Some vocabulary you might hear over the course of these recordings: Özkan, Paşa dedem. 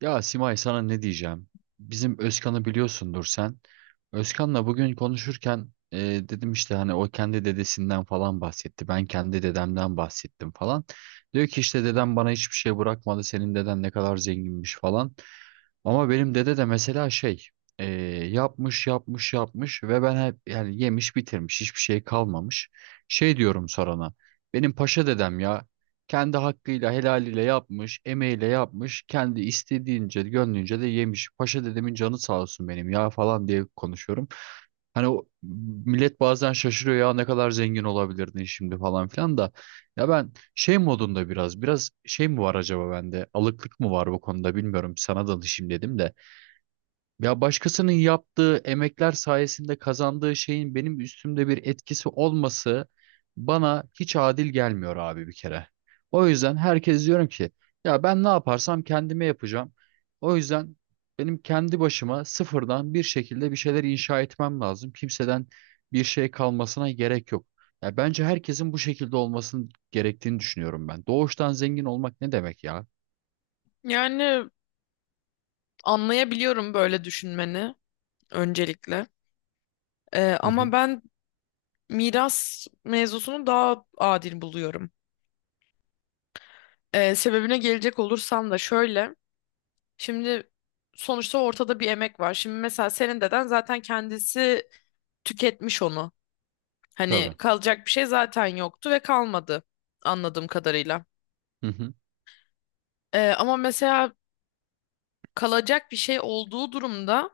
Ya Simay, sana ne diyeceğim? Bizim Özkan'ı biliyorsundur sen. Özkan'la bugün konuşurken dedim işte hani o kendi dedesinden falan bahsetti. Ben kendi dedemden bahsettim falan. Diyor ki işte dedem bana hiçbir şey bırakmadı. Senin deden ne kadar zenginmiş falan. Ama benim dede de mesela şey e, yapmış ve ben hep yani yemiş bitirmiş hiçbir şey kalmamış. Şey diyorum sorana, benim paşa dedem ya, kendi hakkıyla helaliyle yapmış, emeğiyle yapmış, kendi istediğince gönlünce de yemiş. Paşa dedemin canı sağ olsun benim ya falan diye konuşuyorum. Hani o, millet bazen şaşırıyor ya ne kadar zengin olabilirdin şimdi falan filan da, ya ben şey modunda biraz şey mi var acaba bende? Alıklık mı var bu konuda bilmiyorum. Sana danışayım dedim de. Ya başkasının yaptığı emekler sayesinde kazandığı şeyin benim üstümde bir etkisi olması bana hiç adil gelmiyor abi bir kere. O yüzden herkes diyorum ki, ya ben ne yaparsam kendime yapacağım. O yüzden benim kendi başıma sıfırdan bir şekilde bir şeyler inşa etmem lazım. Kimseden bir şey kalmasına gerek yok. Ya bence herkesin bu şekilde olmasını gerektiğini düşünüyorum ben. Doğuştan zengin olmak ne demek ya? Yani anlayabiliyorum böyle düşünmeni öncelikle. Hı Ama hı, ben miras mevzusunu daha adil buluyorum. Sebebine gelecek olursam da şöyle. Şimdi sonuçta ortada bir emek var. Şimdi mesela senin deden zaten kendisi tüketmiş onu. Hani tabii. kalacak bir şey zaten yoktu ve kalmadı anladığım kadarıyla. Hı hı. Ama mesela kalacak bir şey olduğu durumda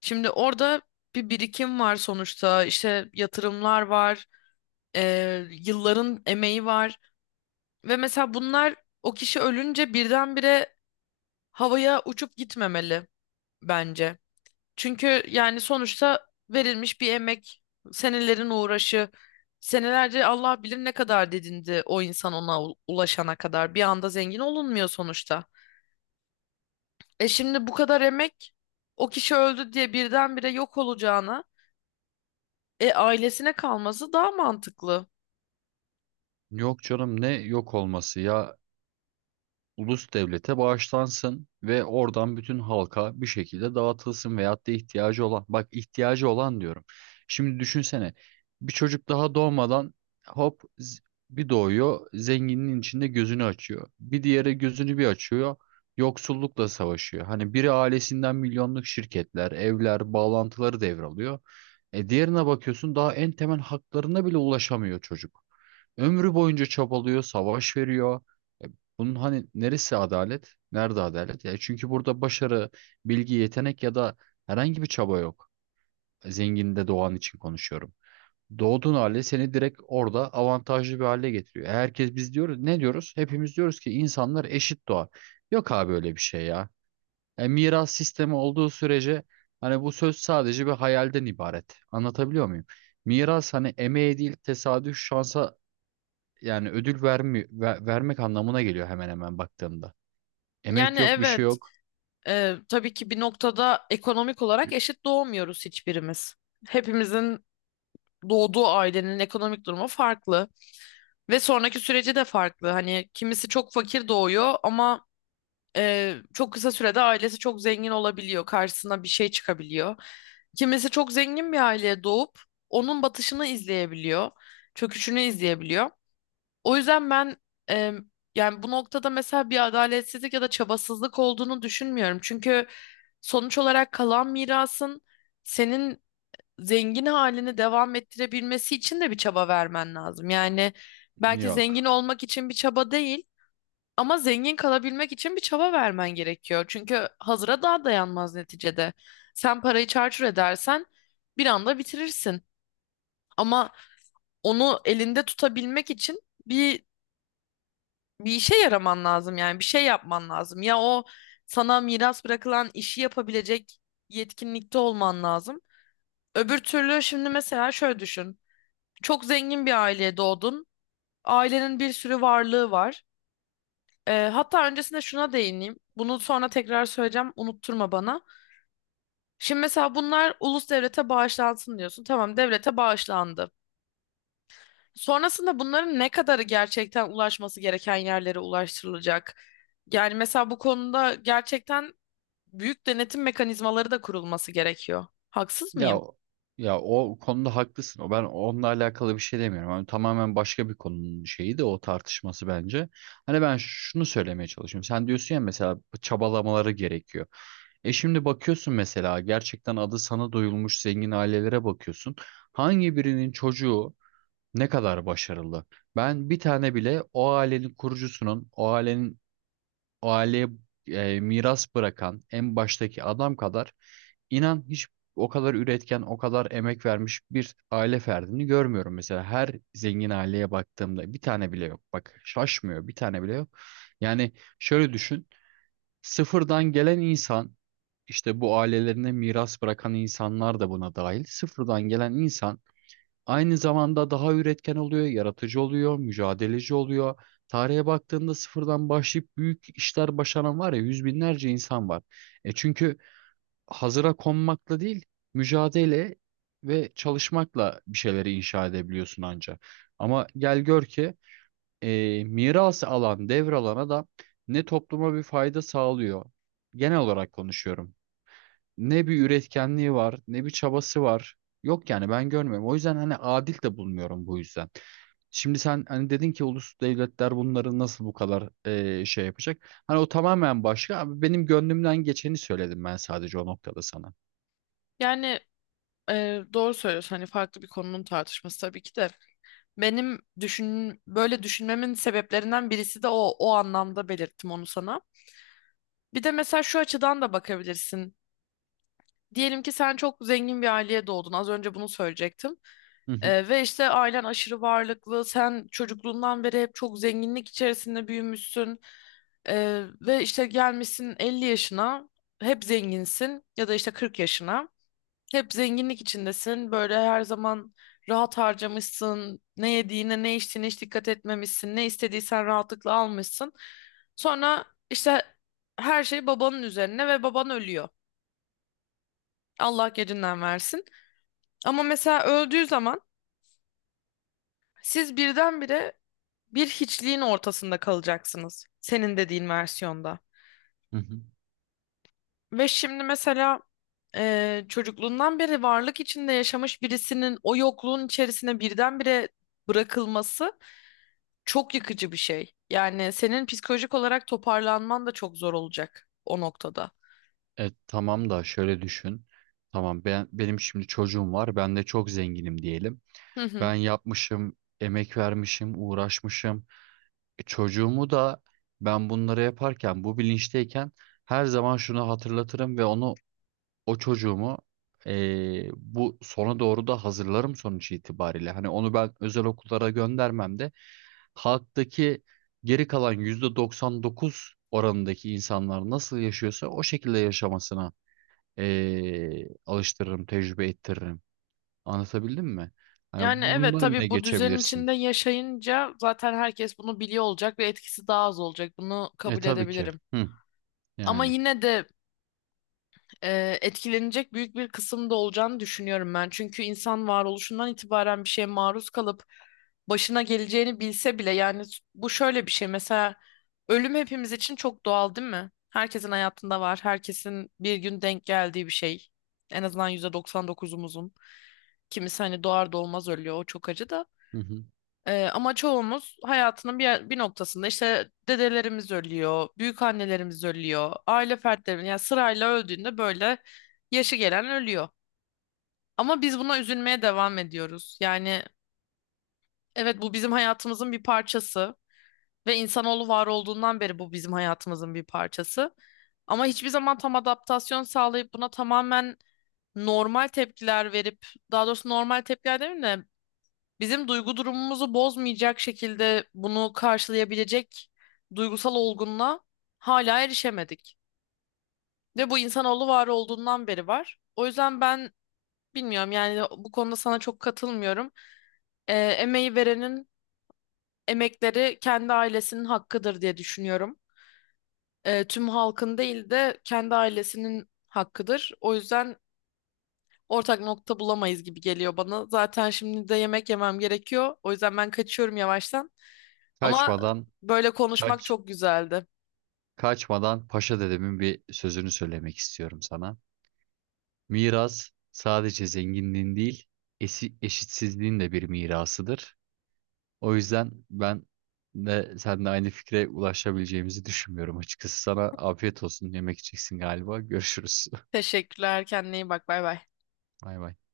şimdi orada bir birikim var sonuçta. İşte yatırımlar var, yılların emeği var ve mesela bunlar o kişi ölünce birdenbire havaya uçup gitmemeli bence. Çünkü yani sonuçta verilmiş bir emek, senelerin uğraşı, senelerce Allah bilir ne kadar dedindi o insan ona ulaşana kadar. Bir anda zengin olunmuyor sonuçta. E şimdi bu kadar emek o kişi öldü diye birdenbire yok olacağına e ailesine kalması daha mantıklı. Yok canım, ne yok olması ya, ulus devlete bağışlansın ve oradan bütün halka bir şekilde dağıtılsın veyahut da ihtiyacı olan, bak ihtiyacı olan diyorum. Şimdi düşünsene, bir çocuk daha doğmadan hop z- bir doğuyor zenginin içinde gözünü açıyor. Bir diğeri gözünü bir açıyor, yoksullukla savaşıyor. Hani biri ailesinden milyonluk şirketler, evler, bağlantıları devralıyor. E diğerine bakıyorsun daha en temel haklarına bile ulaşamıyor çocuk. Ömrü boyunca çabalıyor, savaş veriyor. E, bunun hani neresi adalet? Nerede adalet? Ya çünkü burada başarı, bilgi, yetenek ya da herhangi bir çaba yok. Zenginde doğan için konuşuyorum. Doğduğun hali seni direkt orada avantajlı bir hale getiriyor. E, herkes biz diyoruz, ne diyoruz? Hepimiz diyoruz ki insanlar eşit doğar. Yok abi öyle bir şey ya. E, miras sistemi olduğu sürece hani bu söz sadece bir hayalden ibaret. Anlatabiliyor muyum? Miras hani emeğe değil, tesadüf şansa yani ödül vermek anlamına geliyor hemen hemen baktığımda. Yani Emek yok, bir şey evet. yok. Tabii ki bir noktada ekonomik olarak eşit doğmuyoruz hiçbirimiz. Hepimizin doğduğu ailenin ekonomik durumu farklı ve sonraki süreci de farklı. Hani kimisi çok fakir doğuyor ama çok kısa sürede ailesi çok zengin olabiliyor, karşısına bir şey çıkabiliyor. Kimisi çok zengin bir aileye doğup onun batışını izleyebiliyor, çöküşünü izleyebiliyor. O yüzden ben, e, yani bu noktada mesela bir adaletsizlik ya da çabasızlık olduğunu düşünmüyorum. Çünkü sonuç olarak kalan mirasın senin zengin halini devam ettirebilmesi için de bir çaba vermen lazım. Yani belki zengin Yok. olmak için bir çaba değil ama zengin kalabilmek için bir çaba vermen gerekiyor. Çünkü hazıra daha dayanmaz neticede. Sen parayı çarçur edersen bir anda bitirirsin. Ama onu elinde tutabilmek için bir bir işe yaraman lazım, yani bir şey yapman lazım. Ya o sana miras bırakılan işi yapabilecek yetkinlikte olman lazım. Öbür türlü şimdi mesela şöyle düşün. Çok zengin bir aileye doğdun. Ailenin bir sürü varlığı var. Hatta öncesinde şuna değineyim. Bunu sonra tekrar söyleyeceğim. Unutturma bana. Şimdi mesela bunlar ulus devlete bağışlansın diyorsun. Tamam, devlete bağışlandı. Sonrasında bunların ne kadarı gerçekten ulaşması gereken yerlere ulaştırılacak? Yani mesela bu konuda gerçekten büyük denetim mekanizmaları da kurulması gerekiyor. Haksız Ya mıyım? o- ya o konuda haklısın. O, ben onunla alakalı bir şey demiyorum. Hani tamamen başka bir konunun şeyi de o tartışması bence. Hani ben şunu söylemeye çalışıyorum. Sen diyorsun ya mesela çabalamaları gerekiyor. E şimdi bakıyorsun mesela gerçekten adı sana duyulmuş zengin ailelere bakıyorsun. Hangi birinin çocuğu ne kadar başarılı? Ben bir tane bile o ailenin kurucusunun, o ailenin o aileye miras bırakan en baştaki adam kadar, inan hiç o kadar üretken, o kadar emek vermiş bir aile ferdini görmüyorum. Mesela her zengin aileye baktığımda bir tane bile yok. Bak şaşmıyor, bir tane bile yok. Yani şöyle düşün. Sıfırdan gelen insan, işte bu ailelerine miras bırakan insanlar da buna dahil. Sıfırdan gelen insan aynı zamanda daha üretken oluyor, yaratıcı oluyor, mücadeleci oluyor. Tarihe baktığında sıfırdan başlayıp büyük işler başaran var ya, yüz binlerce insan var. E çünkü hazıra konmakla değil, mücadele ve çalışmakla bir şeyleri inşa edebiliyorsun anca. Ama gel gör ki miras alan, devralan adam ne topluma bir fayda sağlıyor. Genel olarak konuşuyorum, ne bir üretkenliği var, ne bir çabası var. Yok yani, ben görmüyorum. O yüzden hani adil de bulmuyorum bu yüzden. Şimdi sen hani dedin ki ulus devletler bunları nasıl bu kadar şey yapacak? Hani o tamamen başka. Abi benim gönlümden geçeni söyledim ben sadece o noktada sana. Yani, doğru söylüyorsun. Hani farklı bir konunun tartışması tabii ki de. Benim düşün böyle düşünmemin sebeplerinden birisi de o anlamda belirttim onu sana. Bir de mesela şu açıdan da bakabilirsin. Diyelim ki sen çok zengin bir aileye doğdun. Az önce bunu söyleyecektim. Hı hı, Ve işte ailen aşırı varlıklı. Sen çocukluğundan beri hep çok zenginlik içerisinde büyümüşsün. Ve işte gelmişsin 50 yaşına, hep zenginsin ya da işte 40 yaşına. Hep zenginlik içindesin. Böyle her zaman rahat harcamışsın. Ne yediğine, ne içtiğine hiç dikkat etmemişsin. Ne istediysen rahatlıkla almışsın. Sonra işte her şey babanın üzerine ve baban ölüyor. Allah gecinden versin. Ama mesela öldüğü zaman siz birdenbire bir hiçliğin ortasında kalacaksınız. Senin dediğin versiyonda. hı hı. Ve şimdi mesela çocukluğundan beri varlık içinde yaşamış birisinin o yokluğun içerisine birdenbire bırakılması çok yıkıcı bir şey. Yani senin psikolojik olarak toparlanman da çok zor olacak o noktada. E, tamam da şöyle düşün. Tamam, ben, benim şimdi çocuğum var. Ben de çok zenginim diyelim. Hı hı. Ben yapmışım, emek vermişim, uğraşmışım. E, çocuğumu da ben bunları yaparken bu bilinçteyken her zaman şunu hatırlatırım ve onu, o çocuğumu, bu sona doğru da hazırlarım sonuç itibariyle. Hani onu ben özel okullara göndermem de halktaki geri kalan %99 oranındaki insanlar nasıl yaşıyorsa o şekilde yaşamasına alıştırırım, tecrübe ettiririm. Anlatabildim mi? Hani Yani bunun da evet, önüne tabii bu düzenin geçebilirsin. içinde yaşayınca zaten herkes bunu biliyor olacak ve etkisi daha az olacak. Bunu E kabul tabii ki. edebilirim. Hı, Ama yani. yine de, etkilenecek büyük bir kısım da olacağını düşünüyorum ben. Çünkü insan varoluşundan itibaren bir şeye maruz kalıp başına geleceğini bilse bile, yani bu şöyle bir şey mesela, ölüm hepimiz için çok doğal değil mi? Herkesin hayatında var. Herkesin bir gün denk geldiği bir şey. En azından %99'umuzun. Kimisi hani doğar doğmaz ölüyor. O çok acı da. Hı hı. Ama çoğumuz hayatının bir noktasında işte dedelerimiz ölüyor, büyük annelerimiz ölüyor, aile fertlerimiz yani sırayla öldüğünde böyle yaşı gelen ölüyor. Ama biz buna üzülmeye devam ediyoruz. Yani evet, bu bizim hayatımızın bir parçası ve insanoğlu var olduğundan beri bu bizim hayatımızın bir parçası. Ama hiçbir zaman tam adaptasyon sağlayıp buna tamamen normal tepkiler verip, daha doğrusu normal tepkiler demeyeyim de, bizim duygu durumumuzu bozmayacak şekilde bunu karşılayabilecek duygusal olgunluğa hala erişemedik. Ve bu insanoğlu var olduğundan beri var. O yüzden ben bilmiyorum, yani bu konuda sana çok katılmıyorum. Emeği verenin emekleri kendi ailesinin hakkıdır diye düşünüyorum. Tüm halkın değil de kendi ailesinin hakkıdır. O yüzden ortak nokta bulamayız gibi geliyor bana. Zaten şimdi de yemek yemem gerekiyor. O yüzden ben kaçıyorum yavaştan. Ama Kaçmadan böyle konuşmak Kaç çok güzeldi. kaçmadan Paşa dedemin bir sözünü söylemek istiyorum sana. Miras sadece zenginliğin değil, eşitsizliğin de bir mirasıdır. O yüzden ben de seninle aynı fikre ulaşabileceğimizi düşünmüyorum açıkçası. Sana afiyet olsun. Yemek yiyeceksin galiba. Görüşürüz. Teşekkürler. Kendine iyi bak. Bay bay. Bay bay.